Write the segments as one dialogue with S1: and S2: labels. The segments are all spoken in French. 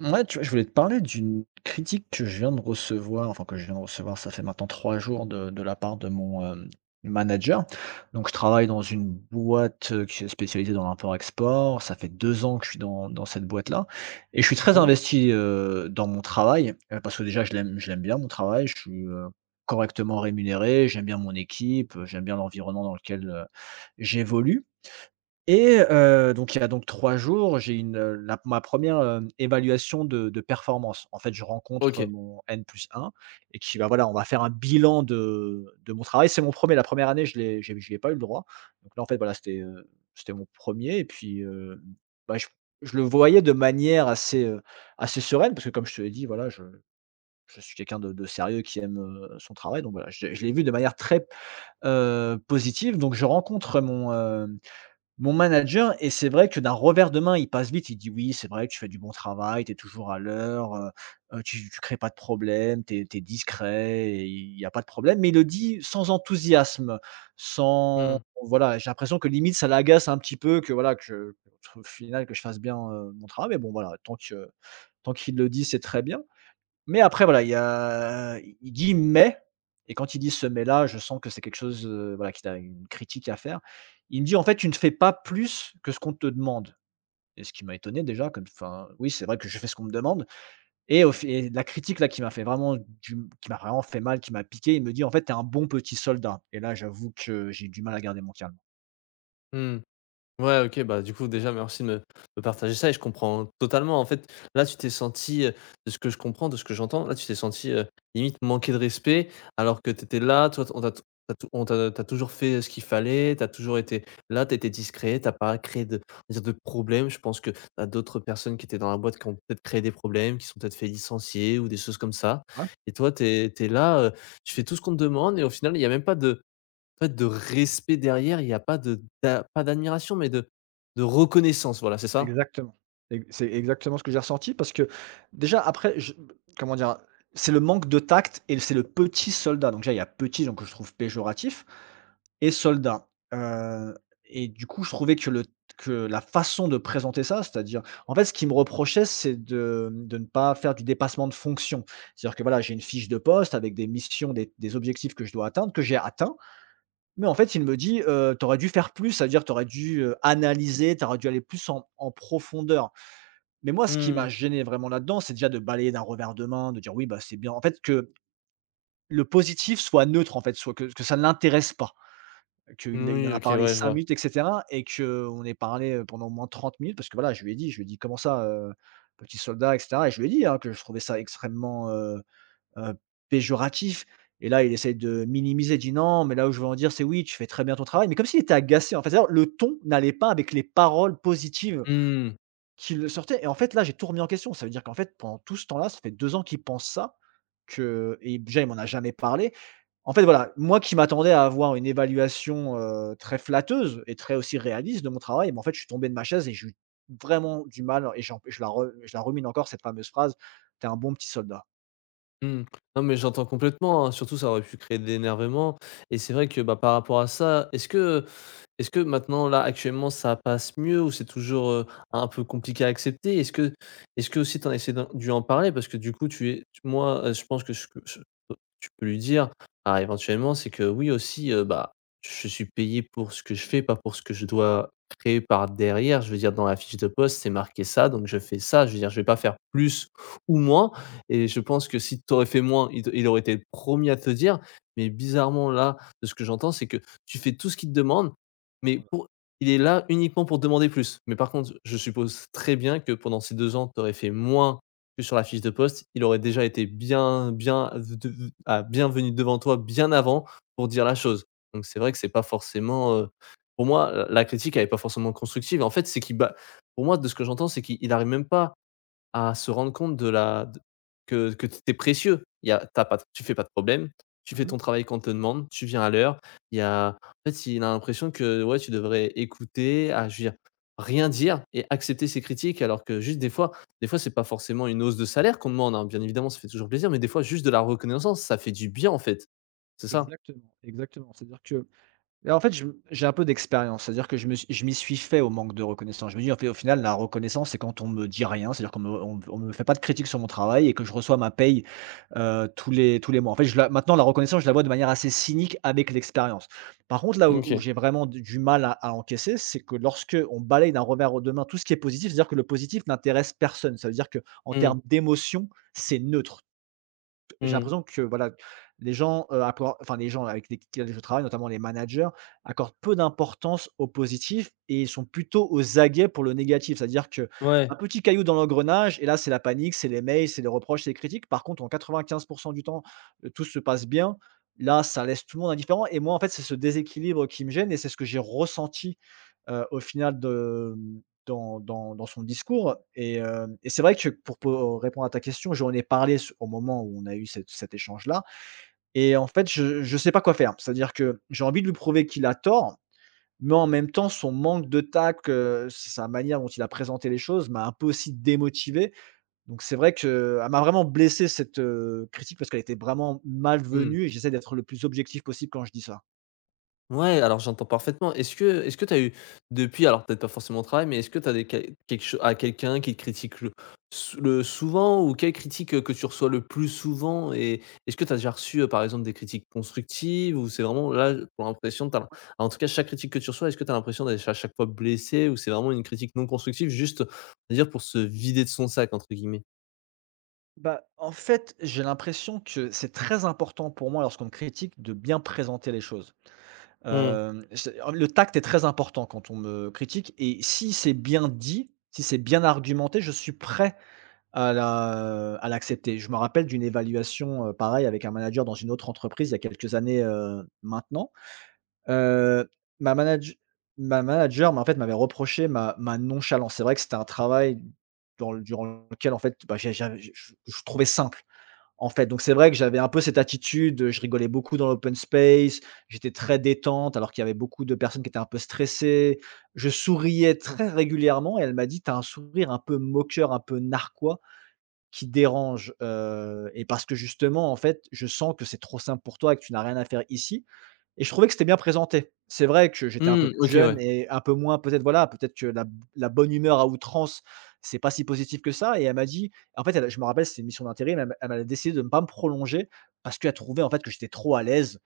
S1: Ouais, tu vois, je voulais te parler d'une critique que je viens de recevoir, enfin que je viens de recevoir, ça fait maintenant 3 jours de la part de mon manager. Donc, je travaille dans une boîte qui est spécialisée dans l'import-export. Ça fait 2 ans que je suis dans cette boîte-là. Et je suis très
S2: Mmh
S1: investi dans mon travail, parce que déjà, je l'aime bien, mon travail. Je suis correctement rémunéré, j'aime bien mon équipe, j'aime bien l'environnement dans lequel j'évolue. Et donc il y a donc 3 jours, j'ai une, la ma première re évaluation de performance. En fait, je rencontre,
S2: OK.
S1: mon N+1 et qui va voilà, on va faire un bilan de mon travail. C'est mon premier, la première année, je l'ai pas eu le droit. Donc là, en fait, voilà, c'était mon premier et puis, bah, je le voyais de manière assez sereine parce que comme je te l'ai dit, voilà, je suis quelqu'un de sérieux qui aime, son travail. Donc voilà, je l'ai vu de manière très, positive. Donc je rencontre mon manager et c'est vrai que d'un revers de main, il passe vite, il dit: «Oui, c'est vrai, que tu fais du bon travail, tu es toujours à l'heure, tu crées pas de problème, tu es discret il y a pas de problème». Mais il le dit sans enthousiasme, sans
S2: Mmh.
S1: voilà, j'ai l'impression que limite ça l'agace un petit peu que voilà, que je au final que je fasse bien, mon travail. Mais bon voilà, tant qu'il le dit, c'est très bien. Mais après voilà, il y a il dit: «Mais» et quand il dit ce mais-là, je sens que c'est quelque chose, voilà, qu'il a une critique à faire. Il me dit: «En fait, tu ne fais pas plus que ce qu'on te demande» et ce qui m'a étonné déjà comme enfin, oui, c'est vrai que je fais ce qu'on me demande et au fi et la critique là qui m'a vraiment fait mal, qui m'a piqué, il me dit: «En fait, tu es un bon petit soldat» et là, j'avoue que j'ai du mal à garder mon calme.
S2: Mmh. Ouais, OK, bah, du coup, déjà, merci de me partager ça et je comprends totalement. En fait, là, tu t'es senti de ce que je comprends, de ce que j'entends, là, tu t'es senti limite manquer de respect, alors que tu étais là, toi, t on t'a t t'a toujours fait ce qu'il fallait. T'as toujours été là, tu étais discret, t'as pas créé, de on va dire, de problèmes. Je pense que tu d'autres personnes qui étaient dans la boîte qui ont peut-être créé des problèmes, qui se sont peut-être fait licencier ou des choses comme ça,
S1: Ouais.
S2: et toi, t'es es là, tu fais tout ce qu'on te demande et au final, il y a même pas de en fait, de respect derrière, il y a pas de d'a pas d'admiration, mais de reconnaissance, voilà, c'est ça?
S1: Exactement. Ex C'est exactement ce que j'ai ressenti parce que déjà après je comment dire? C'est le manque de tact et c'est le petit soldat. Donc déjà il y a petit donc que je trouve péjoratif et soldat. Heu et du coup je trouvais que la façon de présenter ça, c'est-à-dire en fait ce qui me reprochait c'est de ne pas faire du dépassement de fonction. C'est-à-dire que voilà, j'ai une fiche de poste avec des missions, des objectifs que je dois atteindre, que j'ai atteints, mais en fait il me dit: tu dû faire plus, ça veut dire t'aurais dû, analyser, t'aurais dû aller plus en profondeur». Mais moi, ce qui
S2: Mmh.
S1: m'a gêné vraiment là-dedans, c'est déjà de balayer d'un revers de main, de dire: «Oui, bah, c'est bien». En fait, que le positif soit neutre, en fait, soit que ça ne l'intéresse pas, qu'il il
S2: Oui,
S1: en a
S2: OK,
S1: parlé
S2: ouais, je
S1: 5
S2: vois.
S1: minutes et cetera et qu'on ait parlé, pendant au moins 30 minutes parce que voilà, je lui ai dit: «Comment ça, petit soldat?» et cetera et je lui ai dit, hein, que je trouvais ça extrêmement, heu, péjoratif et là, il essaye de minimiser. Il dit: «Non, mais là où je veux en dire, c'est oui, tu fais très bien ton travail», mais comme s'il était agacé, en fait. C'est-à-dire le ton n'allait pas avec les paroles positives
S2: Mmh.
S1: qu'il le sortait et en fait, là, j'ai tout remis en question. Ça veut dire qu'en fait, pendant tout ce temps-là, ça fait 2 ans qu'il pense ça, que et déjà, il m'en a jamais parlé. En fait, voilà, moi qui m'attendais à avoir une évaluation, très flatteuse et très aussi réaliste de mon travail, mais en fait, je suis tombé de ma chaise et j'ai eu vraiment du mal et j'en je la re je la rumine encore cette fameuse phrase: t'es un bon petit soldat».
S2: Mmh. Non, mais j'entends complètement, hein, surtout ça aurait pu créer de l'énervement, et c'est vrai que, bah, par rapport à ça, est-ce que maintenant, là, actuellement, ça passe mieux ou c'est toujours, un peu compliqué à accepter? Est-ce que aussi tu as essayé d'en dû en parler? Parce que du coup, tu es tu moi, je pense que ce tu peux lui dire, ah, éventuellement, c'est que oui aussi, bah, je suis payé pour ce que je fais, pas pour ce que je dois créer par derrière. Je veux dire, dans la fiche de poste, c'est marqué ça, donc je fais ça. Je veux dire, je vais pas faire plus ou moins, et je pense que si tu aurais fait moins, il aurait été le 1 à te le dire. Mais bizarrement là, de ce que j'entends, c'est que tu fais tout ce qu'il te demande, mais
S1: Voilà.
S2: pour il est là uniquement pour demander plus. Mais par contre, je suppose très bien que pendant ces 2 ans, tu aurais fait moins que sur la fiche de poste. Il aurait déjà été bien venu devant toi bien avant pour dire la chose. Donc c'est vrai que c'est pas forcément, pour moi, la critique, elle est pas forcément constructive. En fait, c'est qu'il ba pour moi, de ce que j'entends, c'est qu'il arrive même pas à se rendre compte de la d que tu es précieux. Il y a t'as pas tu fais pas de problème, tu fais
S1: Mmh.
S2: ton travail quand on te demande, tu viens à l'heure. Il y a En fait, il a l'impression que, ouais, tu devrais écouter, ah, je veux dire, rien dire et accepter ses critiques, alors que juste des fois, c'est pas forcément une hausse de salaire qu'on demande, hein. Bien évidemment, ça fait toujours plaisir, mais des fois juste de la reconnaissance, ça fait du bien, en fait. C'est ça?
S1: Exactement, exactement. C'est-à-dire que Mais en fait, je j'ai un peu d'expérience, c'est-à-dire que je m'y suis fait au manque de reconnaissance. Je me dis: «En fait, au final, la reconnaissance, c'est quand on me dit rien, c'est-à-dire qu'on me on me fait pas de critique sur mon travail et que je reçois ma paye, tous les mois». En fait, je la maintenant, la reconnaissance, je la vois de manière assez cynique avec l'expérience. Par contre, là où
S2: OK.
S1: j'ai vraiment d du mal à encaisser, c'est que lorsque on balaye d'un revers de main tout ce qui est positif, c'est-à-dire que le positif n'intéresse personne. Ça veut dire que, en
S2: Mmh.
S1: termes d'émotion, c'est neutre j'ai
S2: Mmh.
S1: l'impression que voilà, les gens, accor enfin les gens avec lesquels je travaille, notamment les managers, accordent peu d'importance au positif et ils sont plutôt aux aguets pour le négatif. C'est-à-dire que
S2: Ouais.
S1: un petit caillou dans l'engrenage et là, c'est la panique, c'est les mails, c'est les reproches, c'est les critiques. Par contre, en 95 du temps, tout se passe bien. Là, ça laisse tout le monde indifférent et moi, en fait, c'est ce déséquilibre qui me gêne et c'est ce que j'ai ressenti au final de dans son discours et c'est vrai que pour po répondre à ta question, j'en ai parlé s au moment où on a eu cet échange-là et en fait, je ne sais pas quoi faire. C'est-à-dire que j'ai envie de lui prouver qu'il a tort, mais en même temps, son manque de tact, sa manière dont il a présenté les choses m'a un peu aussi démotivé. Donc c'est vrai qu'elle m'a vraiment blessé cette, critique parce qu'elle était vraiment
S2: Mmh.
S1: malvenue et j'essaie d'être le plus objectif possible quand je dis ça.
S2: Ouais, alors j'entends parfaitement. Est-ce que tu as eu, depuis, alors peut-être pas forcément au travail, mais est-ce que tu as des quel quelque cho à quelqu'un qui te critique le souvent, ou quelle critique, que tu reçois le plus souvent? Et est-ce que tu as déjà reçu, par exemple, des critiques constructives, ou c'est vraiment là, tu l'impression tu as en tout cas chaque critique que tu reçois, est-ce que tu as l'impression d'être à chaque fois blessé ou c'est vraiment une critique non constructive juste, on va dire, pour se «vider de son sac» entre guillemets?
S1: Bah, en fait, j'ai l'impression que c'est très important pour moi, lorsqu'on me critique, de bien présenter les choses.
S2: Hmm.
S1: Je le tact est très important quand on me critique et si c'est bien dit, si c'est bien argumenté, je suis prêt à l'accepter. Je me rappelle d'une évaluation, pareil avec un manager dans une autre entreprise il y a quelques années, maintenant. Heu, ma manage ma manager, m'avait reproché ma nonchalance. C'est vrai que c'était un travail dans le durant lequel, en fait, bah, j'ai j'avais je trouvais simple. En fait, donc c'est vrai que j'avais un peu cette attitude, je rigolais beaucoup dans l'open space, j'étais très détente alors qu'il y avait beaucoup de personnes qui étaient un peu stressées. Je souriais très régulièrement et elle m'a dit: «T'as un sourire un peu moqueur, un peu narquois qui dérange, et parce que justement, en fait, je sens que c'est trop simple pour toi et que tu n'as rien à faire ici». Et je trouvais que c'était bien présenté. C'est vrai que j'étais un peu
S2: Mmh.
S1: plus
S2: OK,
S1: jeune
S2: ouais.
S1: et un peu moins peut-être voilà, peut-être que la bonne humeur à outrance, c'est pas si positif que ça et elle m'a dit en fait, elle je me rappelle, c'était une mission d'intérim, elle m'a décidé de ne pas me prolonger parce qu'elle trouvait en fait que j'étais trop à l'aise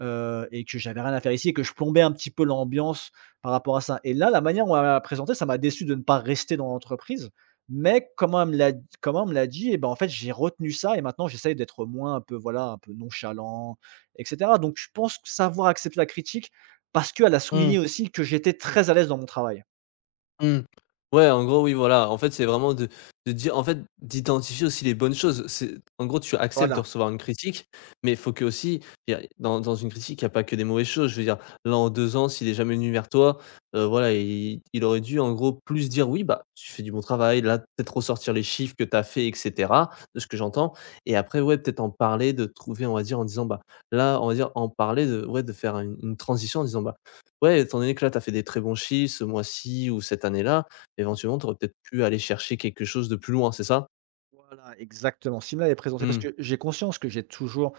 S1: et que j'avais rien à faire ici et que je plombais un petit peu l'ambiance par rapport à ça et là, la manière dont elle m'a présenté, ça m'a déçu de ne pas rester dans l'entreprise, mais comment elle me l'a dit et ben, en fait, j'ai retenu ça et maintenant j'essaye d'être moins un peu, voilà, un peu nonchalant et cetera. Donc je pense savoir accepter la critique parce qu'elle a
S2: Mmh.
S1: souligné aussi que j'étais très à l'aise dans mon travail.
S2: Mmh. Ouais, en gros, oui, voilà. En fait, c'est vraiment de dire, en fait, d'identifier aussi les bonnes choses. C'est, en gros, tu acceptes de
S1: Voilà.
S2: recevoir une critique, mais il faut que, aussi, il y a, dans une critique, il n'y a pas que des mauvaises choses. Je veux dire, là, en 2 ans, s'il est jamais venu vers toi, voilà, il aurait dû, en gros, plus dire: «Oui, bah, tu fais du bon travail», là, peut-être ressortir les chiffres que tu as fait, et cetera, de ce que j'entends, et après, ouais, peut-être en parler, de trouver, on va dire, en disant, bah, là, on va dire, en parler de, ouais, de faire une transition en disant, bah, ouais, étant donné que là, tu as fait des très bons chiffres ce mois-ci ou cette année-là, éventuellement, tu aurais peut-être pu aller chercher quelque chose de plus loin, c'est ça?
S1: Voilà, exactement. S'il me l'avait présenté parce
S2: Mmh.
S1: que j'ai conscience que j'ai toujours,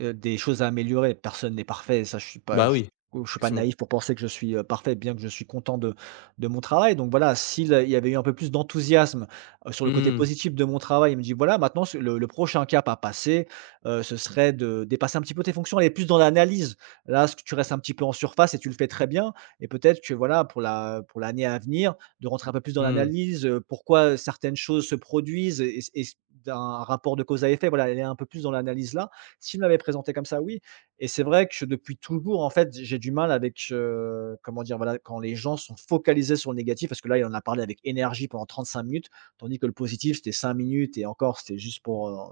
S1: des choses à améliorer. Personne n'est parfait, ça je suis pas
S2: Bah
S1: je suis
S2: oui,
S1: je suis pas
S2: effectivement.
S1: naïf pour penser que je suis, parfait, bien que je suis content de mon travail. Donc voilà, s'il il y avait eu un peu plus d'enthousiasme, sur le côté
S2: Mmh,
S1: positif de mon travail, il me dit: «Voilà maintenant ce le prochain cap à passer, ce serait de dépasser un petit peu tes fonctions, aller plus dans l'analyse. Là, ce que tu restes un petit peu en surface et tu le fais très bien et peut-être que voilà pour l'année à venir, de rentrer un peu plus dans
S2: mmh.
S1: l'analyse, pourquoi certaines choses se produisent et c d'un rapport de cause à effet, voilà, elle est un peu plus dans l'analyse là. S'il me l'avait présenté comme ça, oui et c'est vrai que depuis toujours, en fait, j'ai du mal avec, comment dire? Voilà, quand les gens sont focalisés sur le négatif, parce que là, il en a parlé avec énergie pendant 35 minutes, tandis que le positif, c'était 5 minutes et encore, c'était juste pour,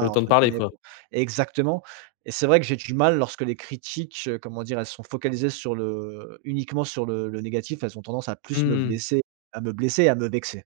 S2: Le temps de
S1: entre
S2: parler,
S1: guillemets,
S2: quoi.
S1: pour exactement et c'est vrai que j'ai du mal lorsque les critiques, comment dire? Elles sont focalisées sur le uniquement sur le négatif, elles ont tendance à plus me
S2: Mmh.
S1: blesser et à me vexer.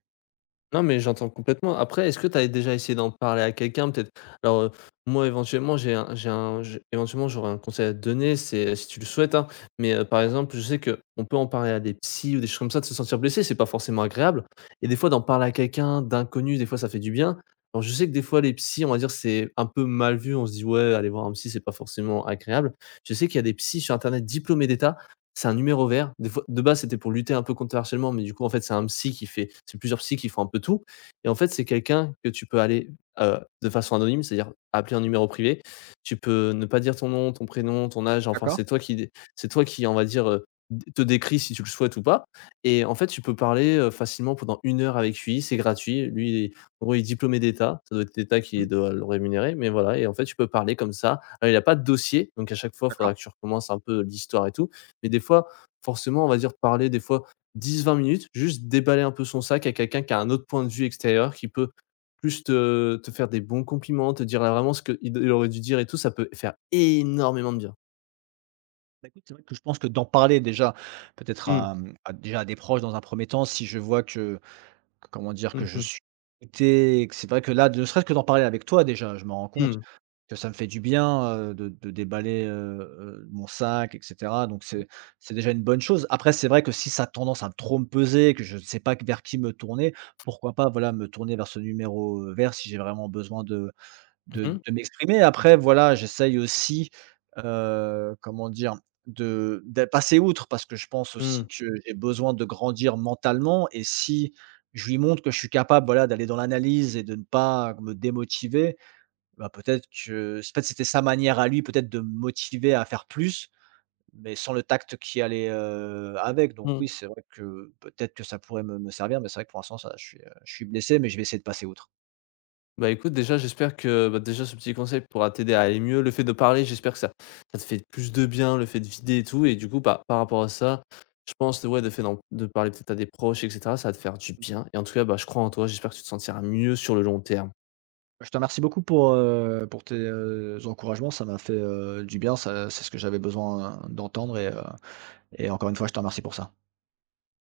S2: Non, mais j'entends complètement. Après, est-ce que tu avais déjà essayé d'en parler à quelqu'un? Peut-être alors, moi, éventuellement, j'ai, éventuellement, j'aurais un conseil à te donner, c'est si tu le souhaites, hein, mais par exemple, je sais que on peut en parler à des psys ou des choses comme ça, de se sentir blessé, c'est pas forcément agréable, et des fois, d'en parler à quelqu'un d'inconnu, des fois, ça fait du bien. Alors, je sais que des fois, les psys, on va dire, c'est un peu mal vu. On se dit: «Ouais, aller voir un psy, c'est pas forcément agréable». Je sais qu'il y a des psys sur internet diplômés d'État, c'est un numéro vert. Des fois, de base, c'était pour lutter un peu contre le harcèlement, mais du coup, en fait, c'est un psy qui fait c'est plusieurs psys qui font un peu tout, et en fait, c'est quelqu'un que tu peux aller, de façon anonyme, c'est-à-dire appeler un numéro privé. Tu peux ne pas dire ton nom, ton prénom, ton âge, enfin, c'est toi qui, on va dire, d te décris si tu le souhaites ou pas, et en fait, tu peux parler, facilement pendant 1 heure avec lui, c'est gratuit. Lui, il est, en gros, il est diplômé d'État, ça doit être l'État qui doit le rémunérer, mais voilà, et en fait, tu peux parler comme ça. Il y a pas de dossier, donc à chaque fois, il faudra que tu recommences un peu l'histoire et tout, mais des fois, forcément, on va dire, parler des fois 10, 20 minutes, juste déballer un peu son sac à quelqu'un qui a un autre point de vue extérieur, qui peut plus te faire des bons compliments, te dire là vraiment ce qu'il aurait dû dire et tout, ça peut faire énormément de bien.
S1: Bah, écoute, c'est vrai que je pense que d'en parler déjà, peut-être
S2: Mmh.
S1: à, à déjà à des proches dans un premier temps, si je vois que, comment dire? Que
S2: Mmh
S1: je
S2: mh.
S1: suis écouté que c'est vrai que là, ne serait-ce que d'en parler avec toi déjà, je me rends compte.
S2: Mmh.
S1: Que ça me fait du bien, de déballer, mon sac et cetera, donc c'est déjà une bonne chose. Après, c'est vrai que si ça a tendance à trop me peser, que je ne sais pas vers qui me tourner, pourquoi pas, voilà, me tourner vers ce numéro, vert si j'ai vraiment besoin de de
S2: Mmh mh.
S1: de m'exprimer. Après, voilà, j'essaye aussi, comment dire? De passer outre parce que je pense
S2: Mmh.
S1: aussi que j'ai besoin de grandir mentalement et si je lui montre que je suis capable, voilà, d'aller dans l'analyse et de ne pas me démotiver bah, peut-être que s peut-être c'était sa manière à lui, peut-être de me motiver à faire plus, mais sans le tact qui allait, avec. Donc
S2: Mmh.
S1: oui, c'est vrai que peut-être que ça pourrait me servir, mais c'est vrai que pour l'instant ça je suis blessé, mais je vais essayer de passer outre.
S2: Bah, écoute, déjà, j'espère que, bah, déjà, ce petit conseil pourra t'aider à aller mieux. Le fait de parler, j'espère que ça te fait plus de bien, le fait de vider et tout, et du coup, par rapport à ça, je pense, ouais, de fait d'en de parler peut-être à des proches, et cetera, ça va te faire du bien, et en tout cas, bah, je crois en toi, j'espère que tu te sentiras mieux sur le long terme.
S1: Je te remercie beaucoup pour tes, encouragements. Ça m'a fait, du bien, ça c'est ce que j'avais besoin, d'entendre et encore une fois, je te remercie pour ça.